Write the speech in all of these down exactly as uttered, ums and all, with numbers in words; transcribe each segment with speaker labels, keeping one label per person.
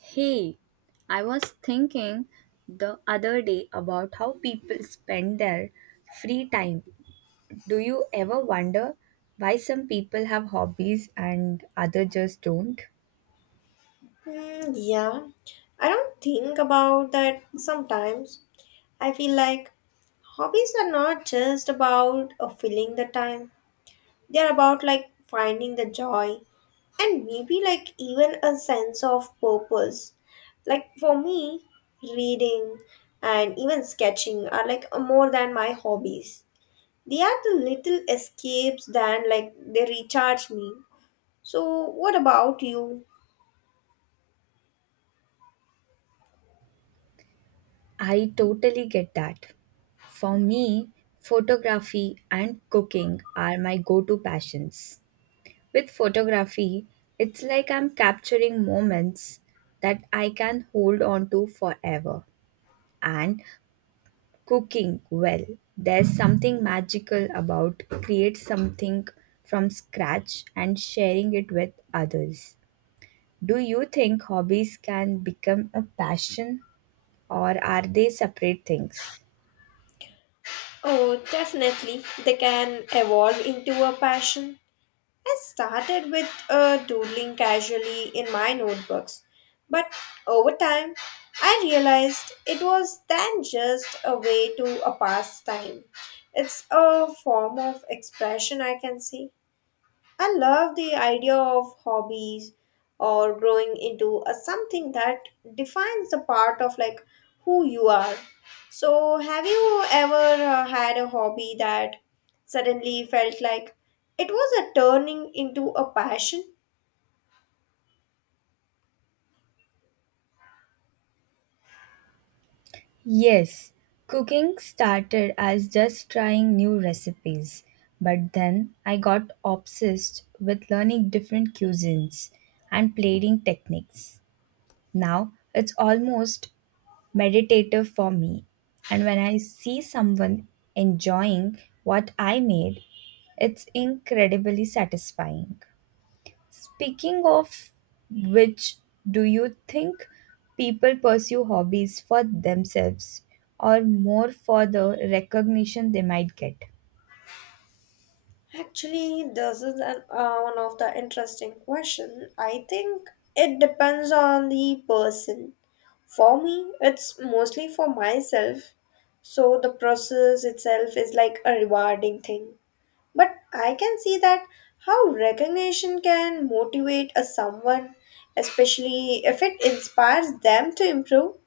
Speaker 1: Hey, I was thinking the other day about how people spend their free time. Do you ever wonder why some people have hobbies and others just don't?
Speaker 2: Hmm, yeah, I don't think about that sometimes. I feel like hobbies are not just about uh, filling the time, they're about like finding the joy and maybe like even a sense of purpose. Like for me, reading and even sketching are like uh, more than my hobbies. They are the little escapes that like they recharge me. So, what about you?
Speaker 1: I totally get that. For me, photography and cooking are my go to passions. With photography, it's like I'm capturing moments that I can hold on to forever. And cooking, well, there's something magical about create something from scratch and sharing it with others. Do you think hobbies can become a passion or are they separate things?
Speaker 2: Oh, definitely. They can evolve into a passion. I started with uh, doodling casually in my notebooks, but over time, I realized it was then just a way to a pastime. It's a form of expression, I can say. I love the idea of hobbies or growing into a something that defines the part of like who you are. So, have you ever uh, had a hobby that suddenly felt like it was a turning into a passion?
Speaker 1: Yes, cooking started as just trying new recipes, but then I got obsessed with learning different cuisines and plating techniques. Now it's almost meditative for me. And when I see someone enjoying what I made, it's incredibly satisfying. Speaking of which, do you think people pursue hobbies for themselves or more for the recognition they might get?
Speaker 2: Actually, this is an, uh, one of the interesting question. I think it depends on the person. For me, it's mostly for myself. So the process itself is like a rewarding thing. But I can see that how recognition can motivate a someone, especially if it inspires them to improve.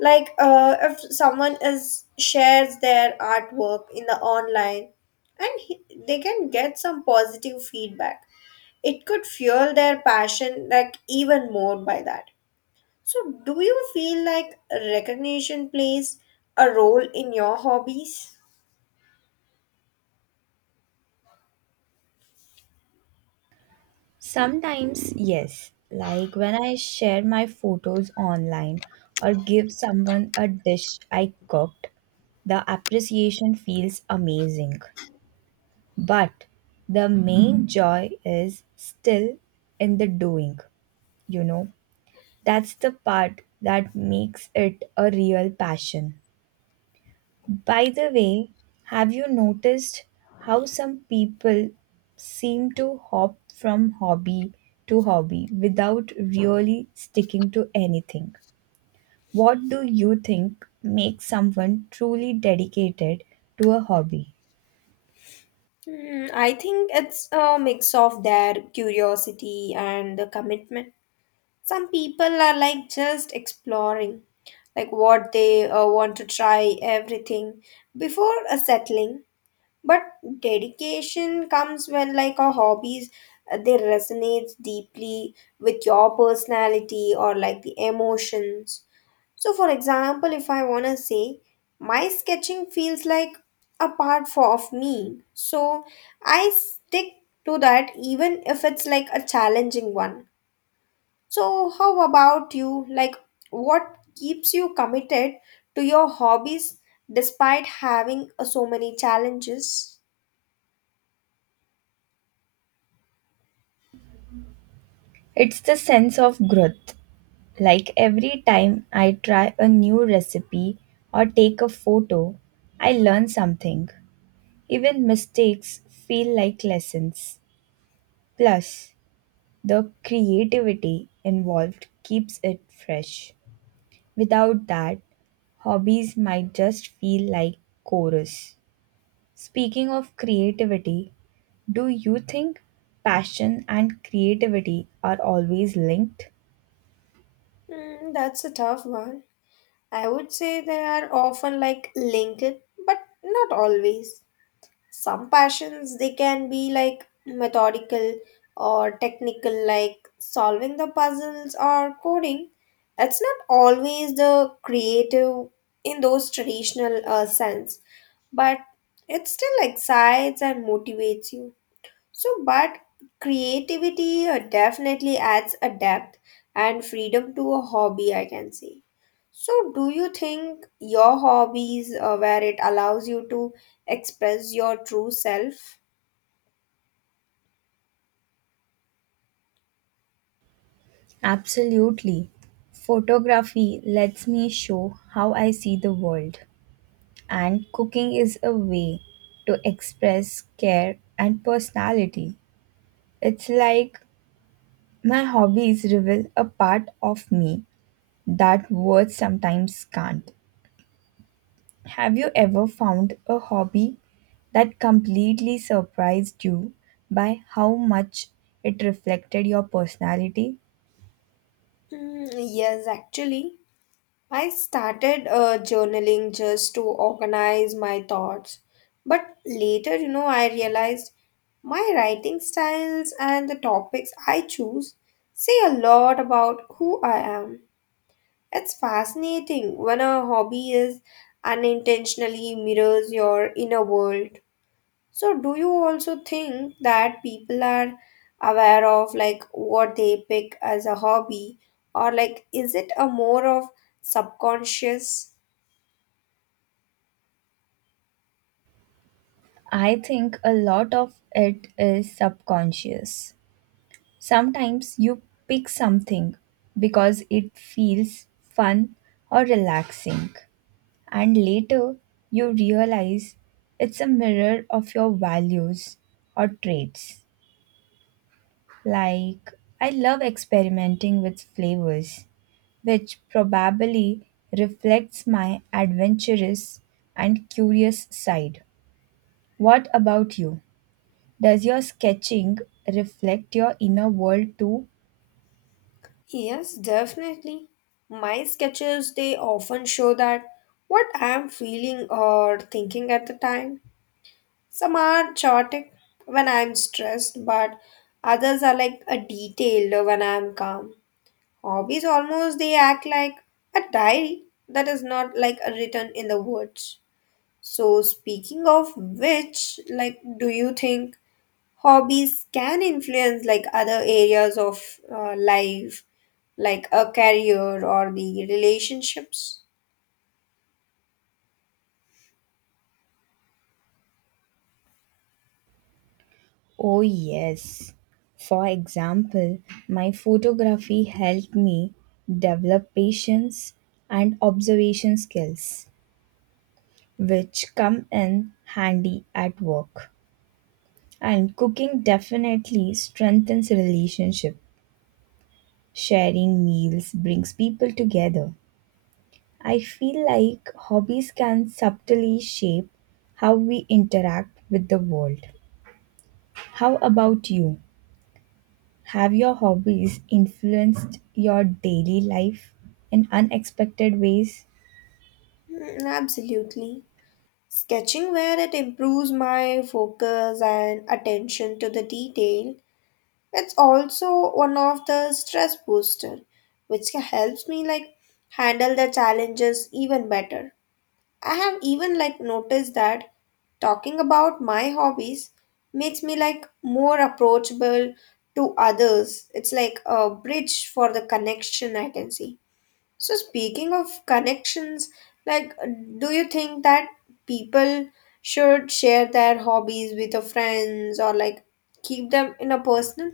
Speaker 2: Like uh, if someone is shares their artwork in the online, and he, they can get some positive feedback. It could fuel their passion like even more by that. So, do you feel like recognition plays a role in your hobbies?
Speaker 1: Sometimes, yes, like when I share my photos online or give someone a dish I cooked, the appreciation feels amazing. But the main joy is still in the doing, you know. That's the part that makes it a real passion. By the way, have you noticed how some people seem to hop from hobby to hobby without really sticking to anything? What do you think makes someone truly dedicated to a hobby?
Speaker 2: Hmm, I think it's a mix of their curiosity and the commitment. Some people are like just exploring, like what they uh, want to try everything before uh, settling. But dedication comes when like our hobbies uh, they resonates deeply with your personality or like the emotions. So, for example, if I want to say my sketching feels like a part for, of me, so I stick to that even if it's like a challenging one. So, how about you? Like, what keeps you committed to your hobbies despite having uh, so many challenges?
Speaker 1: It's the sense of growth. Like every time I try a new recipe or take a photo, I learn something. Even mistakes feel like lessons. Plus, the creativity involved keeps it fresh. Without that, hobbies might just feel like chorus. Speaking of creativity, do you think passion and creativity are always linked?
Speaker 2: Hmm, that's a tough one. I would say they are often like linked, but not always. Some passions they can be like methodical or technical like solving the puzzles or coding. It's not always the creative in those traditional uh, sense, but it still excites and motivates you. So, but creativity uh, definitely adds a depth and freedom to a hobby, I can say. So, do you think your hobbies, uh, where it allows you to express your true self?
Speaker 1: Absolutely. Photography lets me show how I see the world, and cooking is a way to express care and personality. It's like my hobbies reveal a part of me that words sometimes can't. Have you ever found a hobby that completely surprised you by how much it reflected your personality?
Speaker 2: Mm, yes, actually. I started uh, journaling just to organize my thoughts. But later, you know, I realized my writing styles and the topics I choose say a lot about who I am. It's fascinating when a hobby is unintentionally mirrors your inner world. So, do you also think that people are aware of like what they pick as a hobby, or like is it a more of subconscious?
Speaker 1: I think a lot of it is subconscious. Sometimes you pick something because it feels fun or relaxing, and later, you realize it's a mirror of your values or traits. Like, I love experimenting with flavors, which probably reflects my adventurous and curious side. What about you? Does your sketching reflect your inner world too?
Speaker 2: Yes, definitely. My sketches they often show that what I am feeling or thinking at the time. Some are chaotic when I'm stressed, but others are like a detailed when I'm calm. Hobbies almost they act like a diary that is not like a written in the words. So speaking of which, like do you think hobbies can influence like other areas of uh, life like a career or the relationships?
Speaker 1: Oh, yes. For example, my photography helped me develop patience and observation skills, which come in handy at work. And cooking definitely strengthens relationship. Sharing meals brings people together. I feel like hobbies can subtly shape how we interact with the world. How about you? Have your hobbies influenced your daily life in unexpected ways?
Speaker 2: Mm, absolutely. Sketching where it improves my focus and attention to the detail. It's also one of the stress booster, which helps me like handle the challenges even better. I have even like noticed that talking about my hobbies makes me like more approachable to others. It's like a bridge for the connection I can see. So speaking of connections, like uh, do you think that people should share their hobbies with their friends or like keep them in a personal?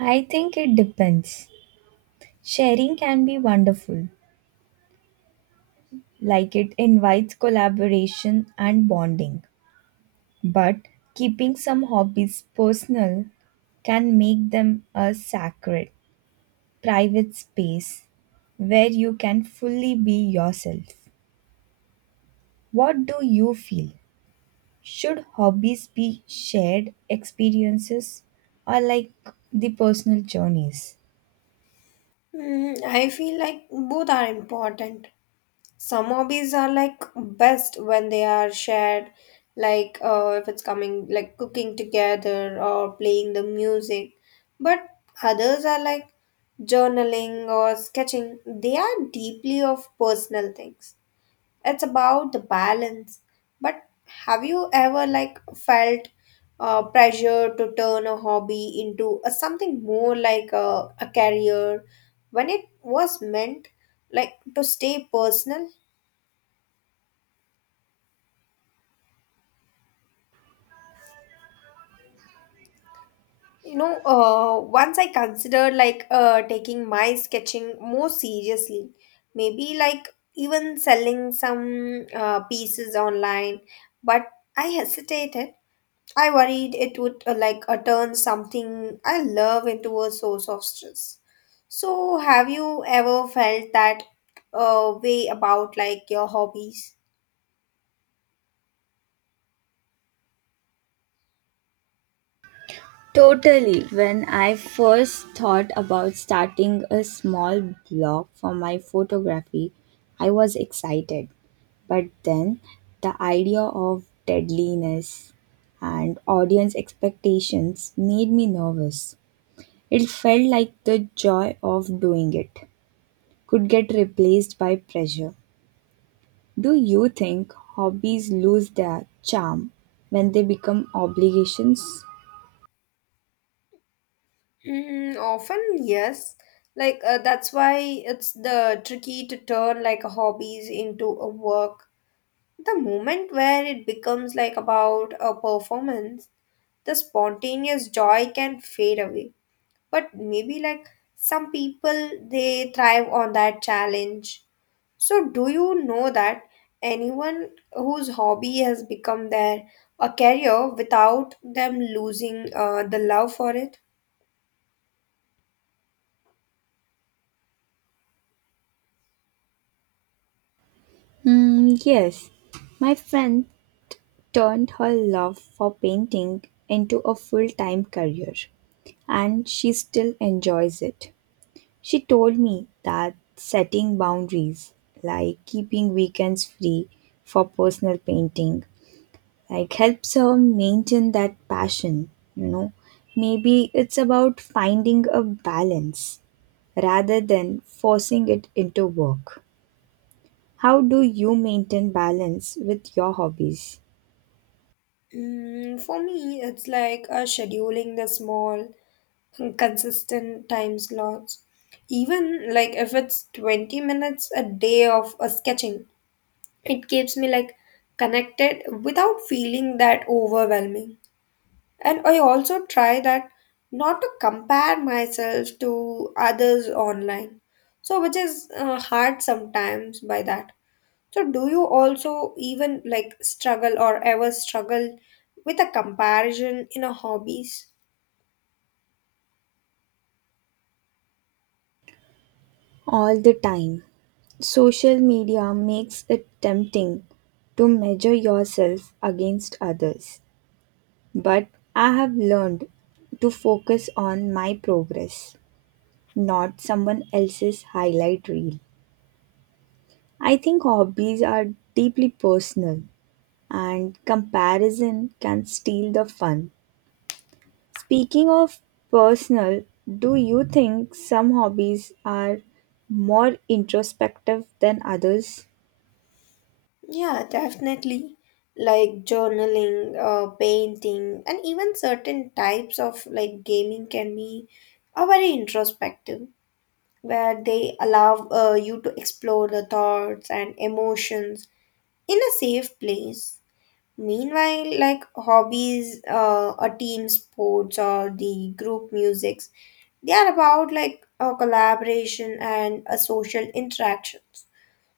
Speaker 1: I think it depends. Sharing can be wonderful, like it invites collaboration and bonding. But keeping some hobbies personal can make them a sacred, private space where you can fully be yourself. What do you feel? Should hobbies be shared experiences or like the personal journeys?
Speaker 2: Mm, I feel like both are important. Some hobbies are like best when they are shared, like uh, if it's coming like cooking together or playing the music. But others are like journaling or sketching. They are deeply of personal things. It's about the balance, but have you ever like felt uh, pressure to turn a hobby into a, something more like a, a career when it was meant like to stay personal? You know, uh, once I considered like uh, taking my sketching more seriously, maybe like even selling some uh, pieces online, but I hesitated. I worried it would uh, like uh, turn something I love into a source of stress. So, have you ever felt that uh, way about like your hobbies?
Speaker 1: Totally. When I first thought about starting a small blog for my photography, I was excited. But then the idea of deadliness and audience expectations made me nervous. It felt like the joy of doing it could get replaced by pressure. Do you think hobbies lose their charm when they become obligations?
Speaker 2: Mm, often, yes. Like uh, that's why it's the tricky to turn like a hobbies into a work. The moment where it becomes like about a performance, the spontaneous joy can fade away. But maybe like some people they thrive on that challenge. So, do you know that anyone whose hobby has become their a career without them losing uh, the love for it?
Speaker 1: Hmm, yes. My friend turned her love for painting into a full time career, and she still enjoys it. She told me that setting boundaries, like keeping weekends free for personal painting, like helps her maintain that passion, you know. Maybe it's about finding a balance rather than forcing it into work. How do you maintain balance with your hobbies?
Speaker 2: Mm, for me, it's like uh, scheduling the small, consistent time slots. Even like if it's twenty minutes a day of uh, sketching, it keeps me like connected without feeling that overwhelming. And I also try that not to compare myself to others online. So, which is uh, hard sometimes by that. So, do you also even like struggle or ever struggle with a comparison in a hobbies?
Speaker 1: All the time. Social media makes it tempting to measure yourself against others, but I have learned to focus on my progress, not someone else's highlight reel. I think hobbies are deeply personal and comparison can steal the fun. Speaking of personal, do you think some hobbies are more introspective than others?
Speaker 2: Yeah, definitely. Like journaling, uh, painting, and even certain types of like gaming can be a very introspective, where they allow uh, you to explore the thoughts and emotions in a safe place. Meanwhile, like hobbies, uh, a team sports or the group musics, they are about like a collaboration and a social interactions.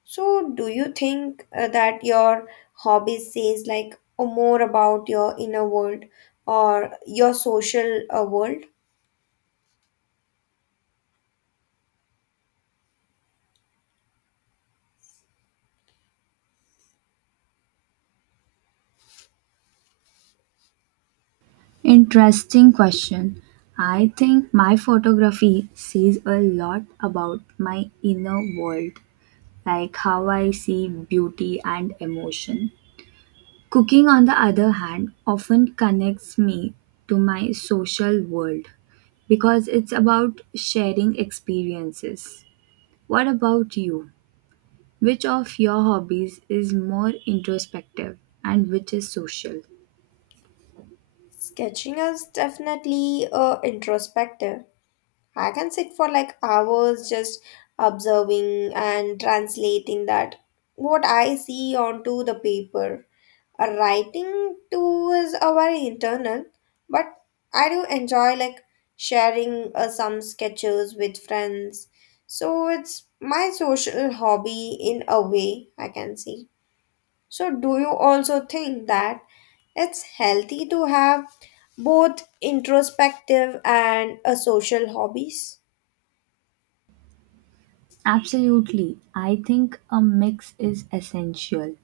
Speaker 2: So, do you think uh, that your hobby says like more about your inner world or your social uh, world?
Speaker 1: Interesting question. I think my photography says a lot about my inner world, like how I see beauty and emotion. Cooking, on the other hand, often connects me to my social world because it's about sharing experiences. What about you? Which of your hobbies is more introspective and which is social?
Speaker 2: Sketching is definitely uh, introspective. I can sit for like hours just observing and translating that what I see onto the paper. A writing too is a very internal, but I do enjoy like sharing uh, some sketches with friends. So it's my social hobby in a way, I can see. So do you also think that it's healthy to have both introspective and a social hobbies?
Speaker 1: Absolutely. I think a mix is essential.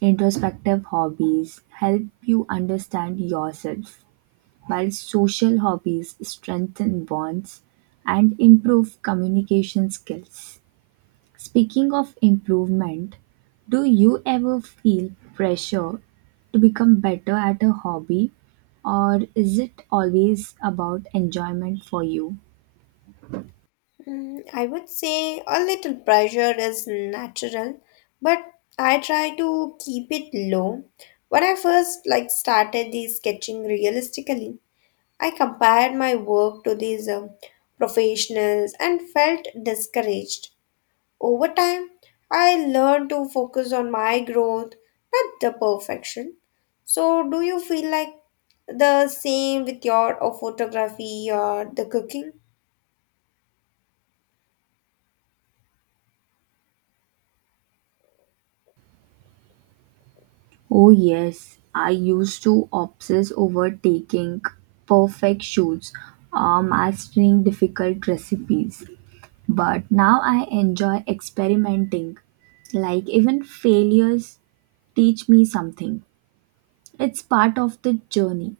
Speaker 1: Introspective hobbies help you understand yourself, while social hobbies strengthen bonds and improve communication skills. Speaking of improvement, do you ever feel pressure to become better at a hobby, or is it always about enjoyment for you?
Speaker 2: Mm, I would say a little pressure is natural, but I try to keep it low. When I first like started the sketching realistically, I compared my work to these um, professionals and felt discouraged. Over time, I learned to focus on my growth, not the perfection. So, do you feel like the same with your uh, photography or the cooking?
Speaker 1: Oh, yes, I used to obsess over taking perfect shoots or mastering difficult recipes, but now I enjoy experimenting. Like, even failures teach me something, it's part of the journey.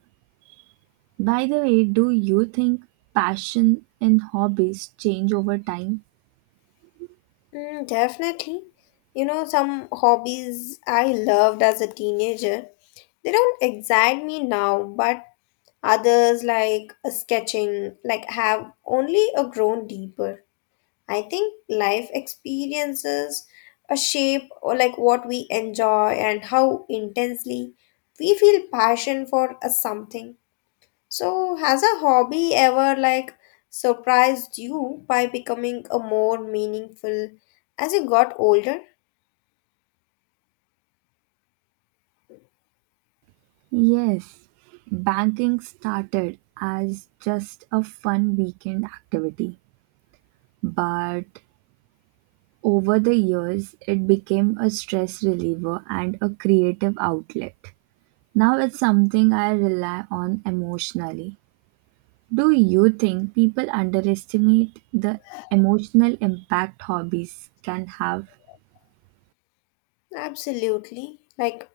Speaker 1: By the way, do you think passion and hobbies change over time?
Speaker 2: Mm, definitely. You know, some hobbies I loved as a teenager, they don't excite me now, but others like sketching, like have only a grown deeper. I think life experiences a shape or like what we enjoy and how intensely we feel passion for a something. So has a hobby ever like surprised you by becoming a more meaningful as you got older?
Speaker 1: Yes, banking started as just a fun weekend activity, but over the years it became a stress reliever and a creative outlet. Now it's something I rely on emotionally. Do you think people underestimate the emotional impact hobbies can have?
Speaker 2: Absolutely. Like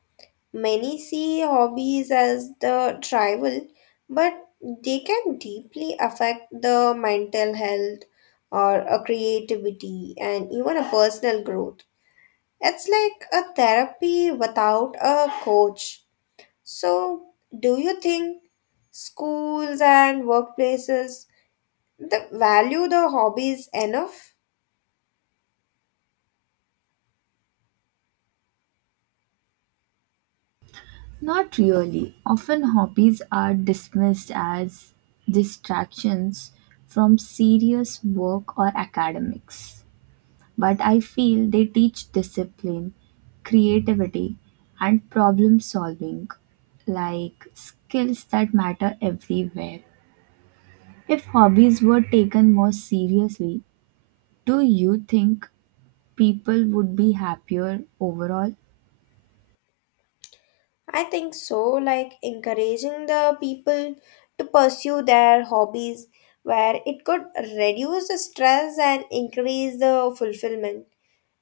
Speaker 2: many see hobbies as the trivial, but they can deeply affect the mental health or a creativity and even a personal growth. It's like a therapy without a coach. So, do you think schools and workplaces that value the hobbies enough?
Speaker 1: Not really. Often hobbies are dismissed as distractions from serious work or academics. But I feel they teach discipline, creativity, and problem solving, like skills that matter everywhere. If hobbies were taken more seriously, do you think people would be happier overall?
Speaker 2: I think so, like encouraging the people to pursue their hobbies where it could reduce the stress and increase the fulfillment.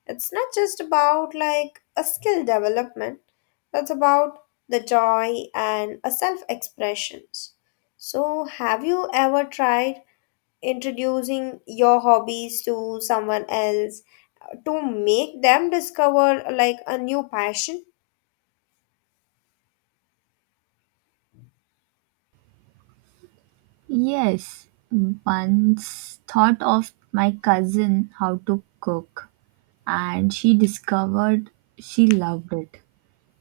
Speaker 2: It's not just about like a skill development, it's about the joy and a self expressions. So, have you ever tried introducing your hobbies to someone else uh, to make them discover like a new passion?
Speaker 1: Yes, once thought of my cousin how to cook and she discovered she loved it.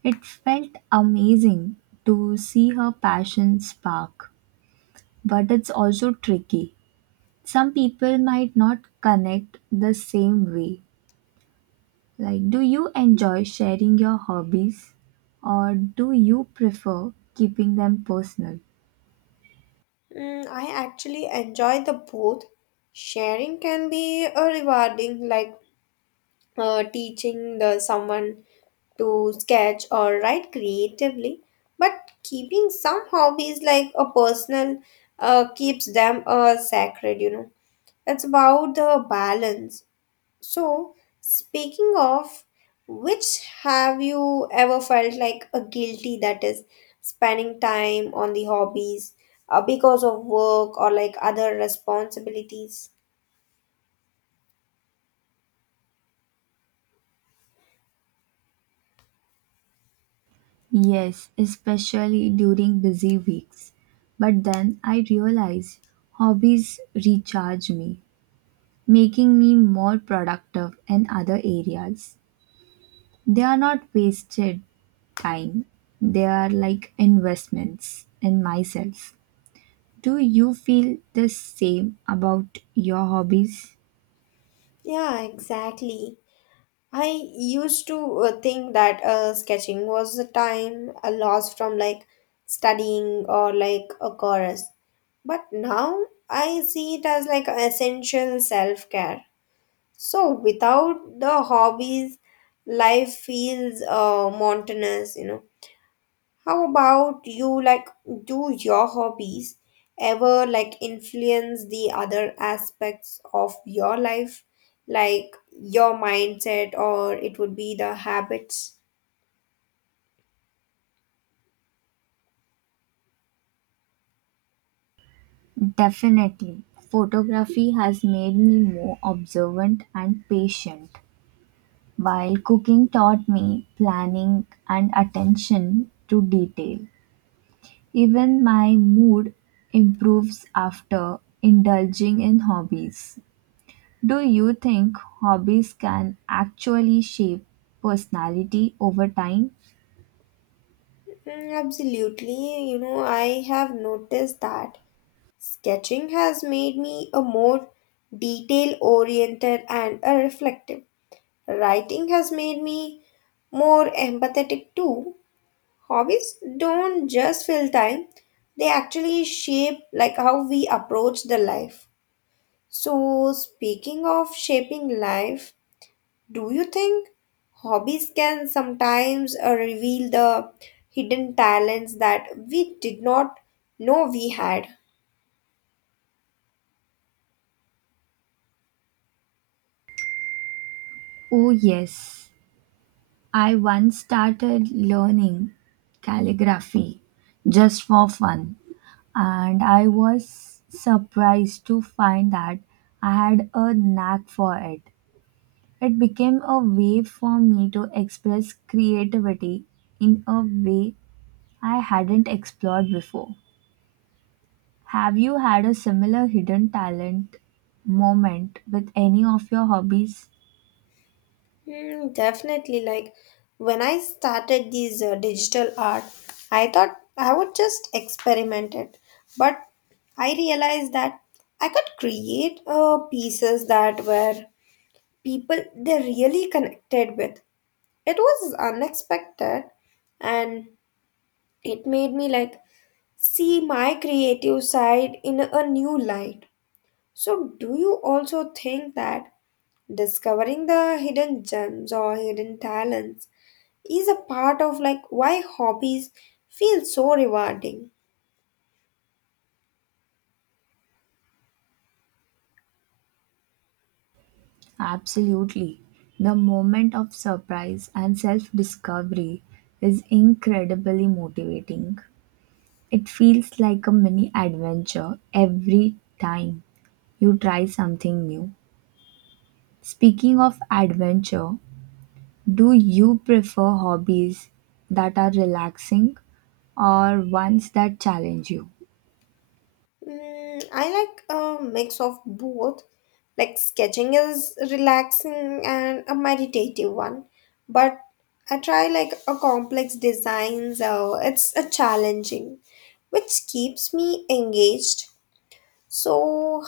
Speaker 1: It felt amazing to see her passion spark, but it's also tricky. Some people might not connect the same way. Like, do you enjoy sharing your hobbies or do you prefer keeping them personal?
Speaker 2: Mm, I actually enjoy the both. Sharing can be uh, rewarding, like uh, teaching the someone to sketch or write creatively. But keeping some hobbies like a personal uh, keeps them uh, sacred. You know, it's about the balance. So, speaking of which, have you ever felt like a guilty that is spending time on the hobbies uh, because of work or like other responsibilities?
Speaker 1: Yes, especially during busy weeks. But then I realized hobbies recharge me, making me more productive in other areas. They are not wasted time, they are like investments in myself. Do you feel the same about your hobbies?
Speaker 2: Yeah, exactly. I used to uh, think that uh, sketching was a time a loss from like studying or like a chorus, but now I see it as like an essential self care. So without the hobbies, life feels uh, monotonous, you know. How about you? Like, do your hobbies ever like influence the other aspects of your life, like your mindset, or it would be the habits?
Speaker 1: Definitely. Photography has made me more observant and patient. While cooking taught me planning and attention to detail, even my mood improves after indulging in hobbies. Do you think hobbies can actually shape personality over time?
Speaker 2: Mm, absolutely. You know, I have noticed that sketching has made me a more detail oriented and a reflective. Writing has made me more empathetic too. Hobbies don't just fill time, they actually shape like how we approach the life. So speaking of shaping life, do you think hobbies can sometimes uh, reveal the hidden talents that we did not know we had?
Speaker 1: Oh, yes. I once started learning calligraphy just for fun, and I was surprised to find that I had a knack for it. It became a way for me to express creativity in a way I hadn't explored before. Have you had a similar hidden talent moment with any of your hobbies?
Speaker 2: Hmm, definitely. Like when I started these uh, digital art, I thought I would just experiment it, but I realized that I could create uh, pieces that were people they really connected with. It was unexpected, and it made me like see my creative side in a new light. So, do you also think that discovering the hidden gems or hidden talents is a part of like why hobbies feel so rewarding?
Speaker 1: Absolutely. The moment of surprise and self discovery is incredibly motivating. It feels like a mini adventure every time you try something new. Speaking of adventure, do you prefer hobbies that are relaxing or ones that challenge you?
Speaker 2: Mm, I like a mix of both. Like sketching is relaxing and a meditative one, but I try like a complex design, so it's a challenging, which keeps me engaged. So,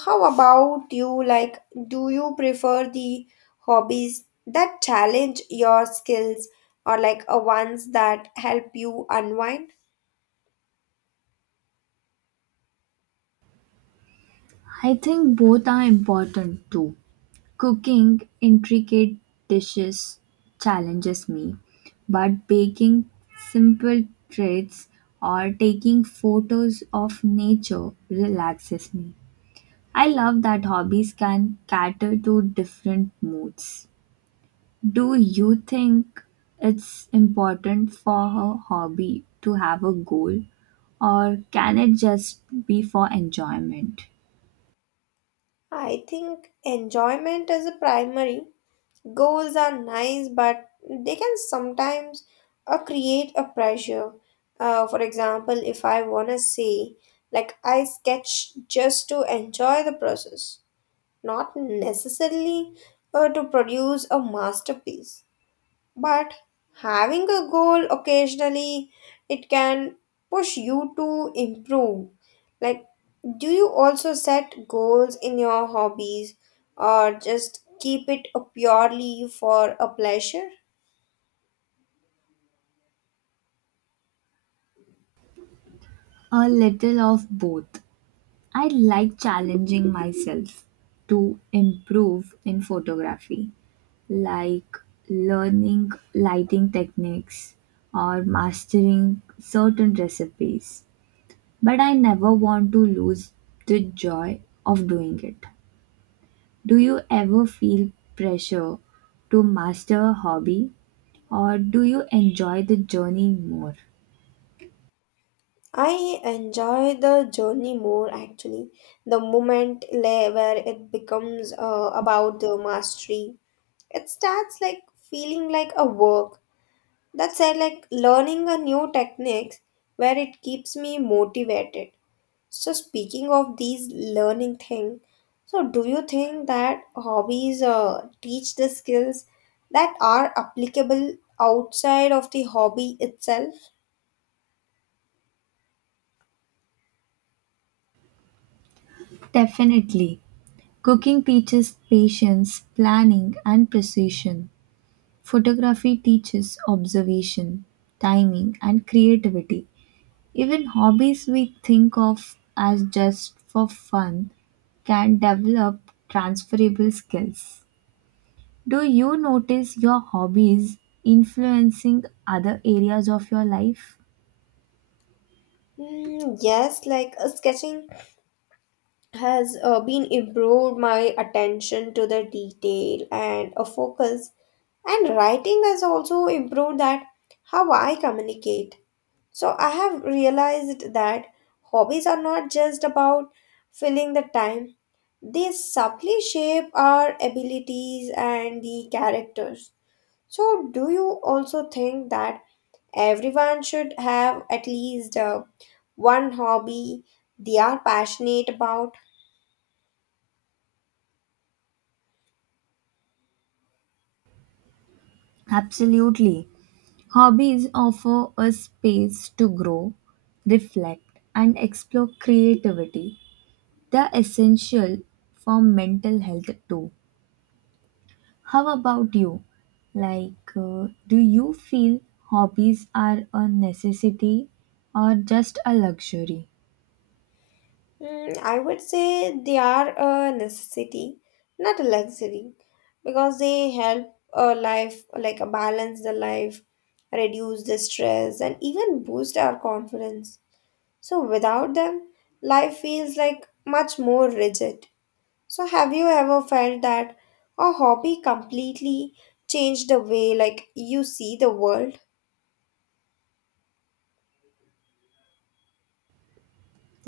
Speaker 2: how about you? Like, do you prefer the hobbies that challenge your skills or like a ones that help you unwind?
Speaker 1: I think both are important too. Cooking intricate dishes challenges me, but baking simple treats or taking photos of nature relaxes me. I love that hobbies can cater to different moods. Do you think it's important for a hobby to have a goal, or can it just be for enjoyment?
Speaker 2: I think enjoyment is a primary. Goals are nice, but they can sometimes uh, create a pressure. Uh, for example, if I want to say, like, I sketch just to enjoy the process, not necessarily uh, to produce a masterpiece. But having a goal occasionally it can push you to improve. Like, do you also set goals in your hobbies or just keep it purely for a pleasure?
Speaker 1: A little of both. I like challenging myself to improve in photography, like learning lighting techniques or mastering certain recipes, but I never want to lose the joy of doing it. Do you ever feel pressure to master a hobby or do you enjoy the journey more?
Speaker 2: I enjoy the journey more actually. The moment le- where it becomes uh, about the mastery, it starts like feeling like a work. That's I like learning a new techniques where it keeps me motivated. So speaking of these learning thing, so do you think that hobbies uh, teach the skills that are applicable outside of the hobby itself?
Speaker 1: Definitely. Cooking teaches patience, planning, and precision. Photography teaches observation, timing, and creativity. Even hobbies we think of as just for fun can develop transferable skills. Do you notice your hobbies influencing other areas of your life?
Speaker 2: Mm, yes, like uh, sketching has uh, been improved my attention to the detail and a focus, and writing has also improved that how I communicate. So I have realized that hobbies are not just about filling the time, they subtly shape our abilities and the characters. So, do you also think that everyone should have at least uh, one hobby they are passionate about?
Speaker 1: Absolutely. Hobbies offer a space to grow, reflect, and explore creativity. They're essential for mental health too. How about you? Like, uh, do you feel hobbies are a necessity or just a luxury?
Speaker 2: Mm, I would say they are a necessity, not a luxury, because they help a life, like a balance the life, reduce the stress, and even boost our confidence. So without them, life feels like much more rigid. So have you ever felt that a hobby completely changed the way like you see the world?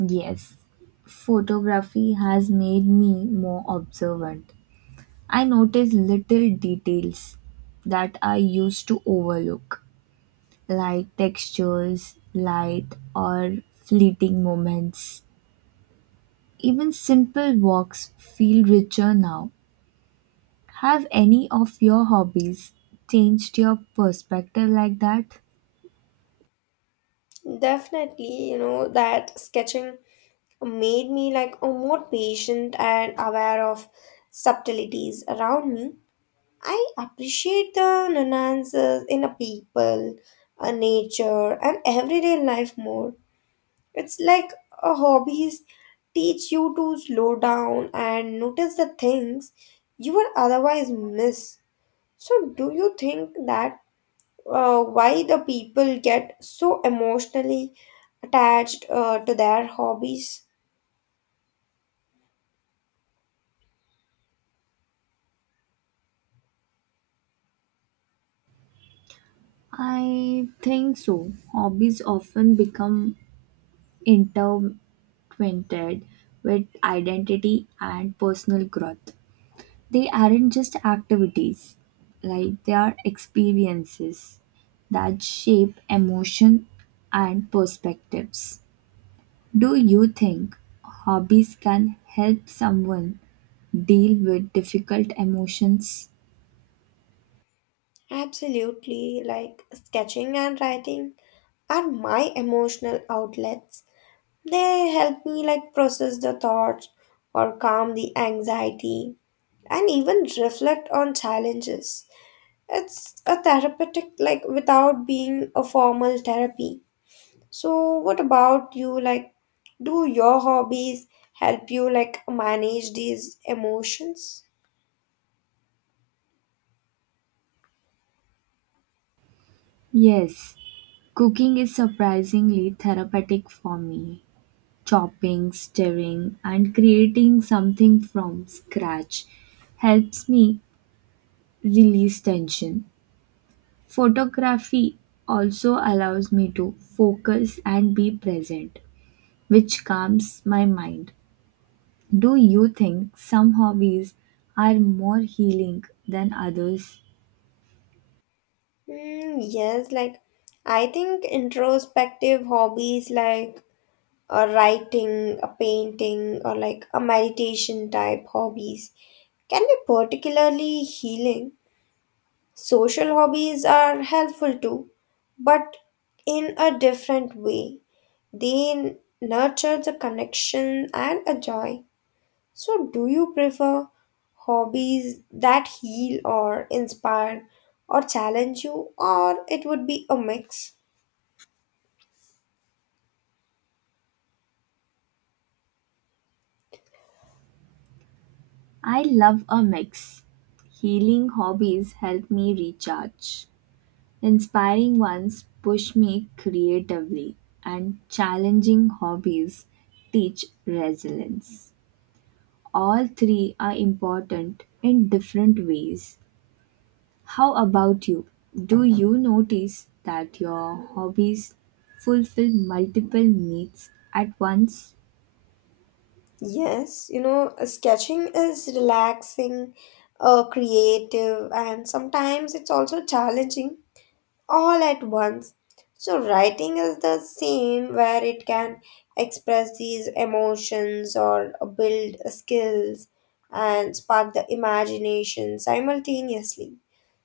Speaker 1: Yes, photography has made me more observant. I notice little details that I used to overlook like textures, light, or fleeting moments. Even simple walks feel richer now. Have any of your hobbies changed your perspective like that?
Speaker 2: Definitely, you know, that sketching made me like a more patient and aware of subtleties around me. I appreciate the nuances in a people, a nature, and everyday life more. It's like a hobbies teach you to slow down and notice the things you would otherwise miss. So, do you think that uh, why the people get so emotionally attached uh, to their hobbies?
Speaker 1: I think so. Hobbies often become intertwined with identity and personal growth. They aren't just activities, like they are experiences that shape emotion and perspectives. Do you think hobbies can help someone deal with difficult emotions?
Speaker 2: Absolutely, like sketching and writing are my emotional outlets. They help me like process the thoughts or calm the anxiety and even reflect on challenges. It's a therapeutic like without being a formal therapy. So what about you? Like, do your hobbies help you like manage these emotions?
Speaker 1: Yes, cooking is surprisingly therapeutic for me. Chopping, stirring, and creating something from scratch helps me release tension. Photography also allows me to focus and be present, which calms my mind. Do you think some hobbies are more healing than others?
Speaker 2: Mm, yes, like I think introspective hobbies like a writing, a painting, or like a meditation type hobbies can be particularly healing. Social hobbies are helpful too, but in a different way. They nurture the connection and a joy. So, do you prefer hobbies that heal or inspire or challenge you, or it would be a mix?
Speaker 1: I love a mix. Healing hobbies help me recharge. Inspiring ones push me creatively, and challenging hobbies teach resilience. All three are important in different ways. How about you? Do you notice that your hobbies fulfill multiple needs at once?
Speaker 2: Yes, you know, uh, sketching is relaxing, uh, creative, and sometimes it's also challenging all at once. So, writing is the same where it can express these emotions or build skills and spark the imagination simultaneously.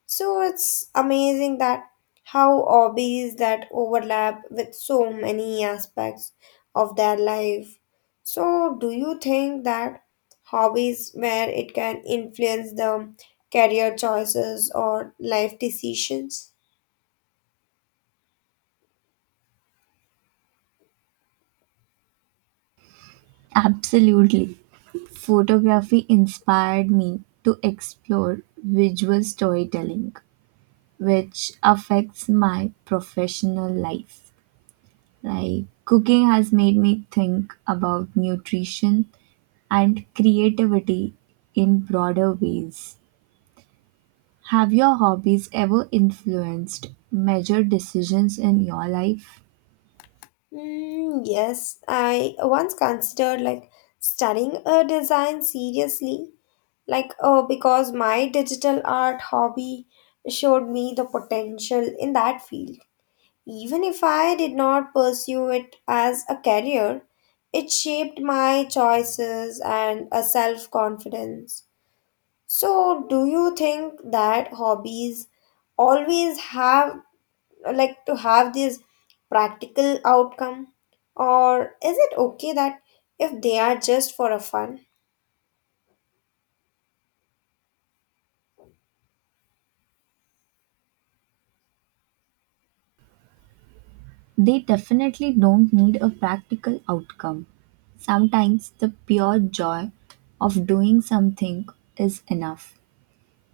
Speaker 2: So, it's amazing that how hobbies that overlap with so many aspects of their life. So, do you think that hobbies where it can influence the career choices or life decisions?
Speaker 1: Absolutely. Photography inspired me to explore visual storytelling, which affects my professional life. Like cooking has made me think about nutrition and creativity in broader ways. Have your hobbies ever influenced major decisions in your life?
Speaker 2: Mm, yes, I once considered like studying a design seriously, like oh, because my digital art hobby showed me the potential in that field. Even if I did not pursue it as a career, it shaped my choices and a self-confidence. So, do you think that hobbies always have like to have this practical outcome, or is it okay that if they are just for a fun?
Speaker 1: They definitely don't need a practical outcome. Sometimes the pure joy of doing something is enough.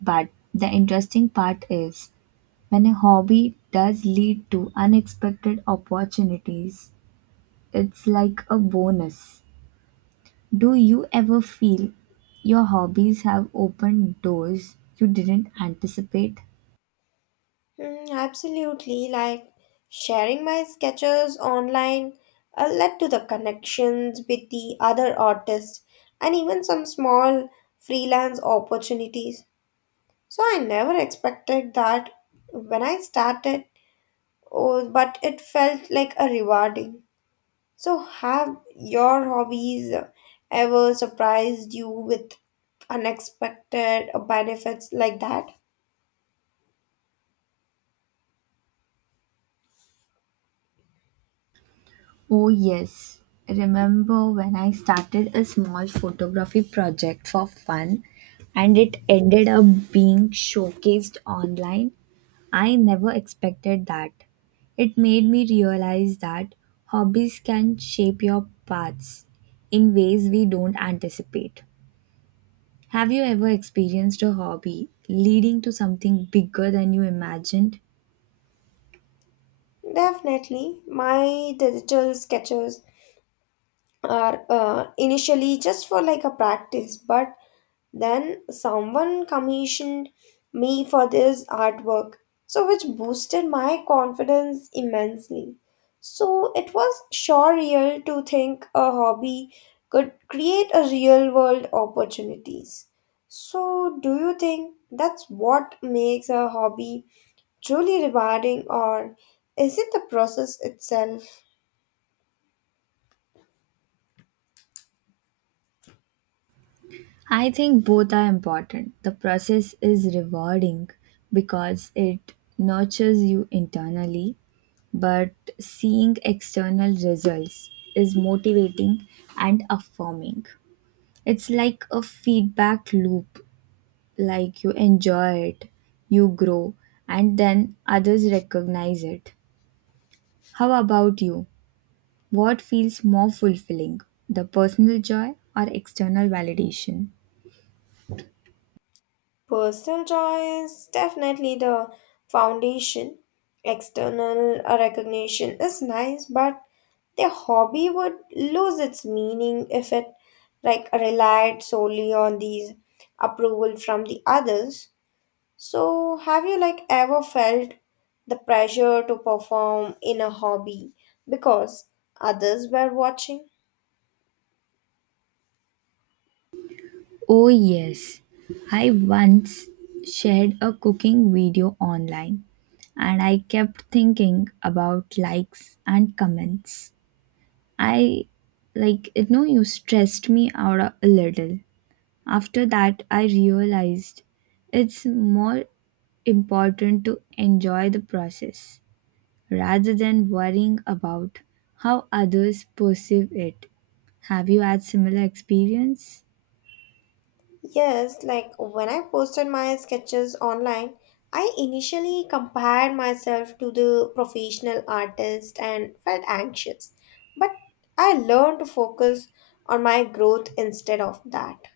Speaker 1: But the interesting part is when a hobby does lead to unexpected opportunities, it's like a bonus. Do you ever feel your hobbies have opened doors you didn't anticipate?
Speaker 2: Hmm, absolutely, like sharing my sketches online uh, led to the connections with the other artists and even some small freelance opportunities. So I never expected that when I started, oh, but it felt like a rewarding. So, have your hobbies ever surprised you with unexpected benefits like that?
Speaker 1: Oh, yes. Remember when I started a small photography project for fun and it ended up being showcased online? I never expected that. It made me realize that hobbies can shape your paths in ways we don't anticipate. Have you ever experienced a hobby leading to something bigger than you imagined?
Speaker 2: Definitely. My digital sketches are uh, initially just for like a practice, but then someone commissioned me for this artwork, so which boosted my confidence immensely. So it was surreal to think a hobby could create a real world opportunities. So do you think that's what makes a hobby truly rewarding, or is it the process itself?
Speaker 1: I think both are important. The process is rewarding because it nurtures you internally, but seeing external results is motivating and affirming. It's like a feedback loop, like you enjoy it, you grow, and then others recognize it. How about you? What feels more fulfilling, the personal joy or external validation?
Speaker 2: Personal joy is definitely the foundation. External uh, recognition is nice, but their hobby would lose its meaning if it like relied solely on these approval from the others. So have you like ever felt the pressure to perform in a hobby because others were watching?
Speaker 1: Oh, yes. I once shared a cooking video online and I kept thinking about likes and comments. I like it, no, you stressed me out a a little. After that, I realized it's more important to enjoy the process rather than worrying about how others perceive it. Have you had similar experience?
Speaker 2: Yes, like when I posted my sketches online, I initially compared myself to the professional artist and felt anxious. But I learned to focus on my growth instead of that.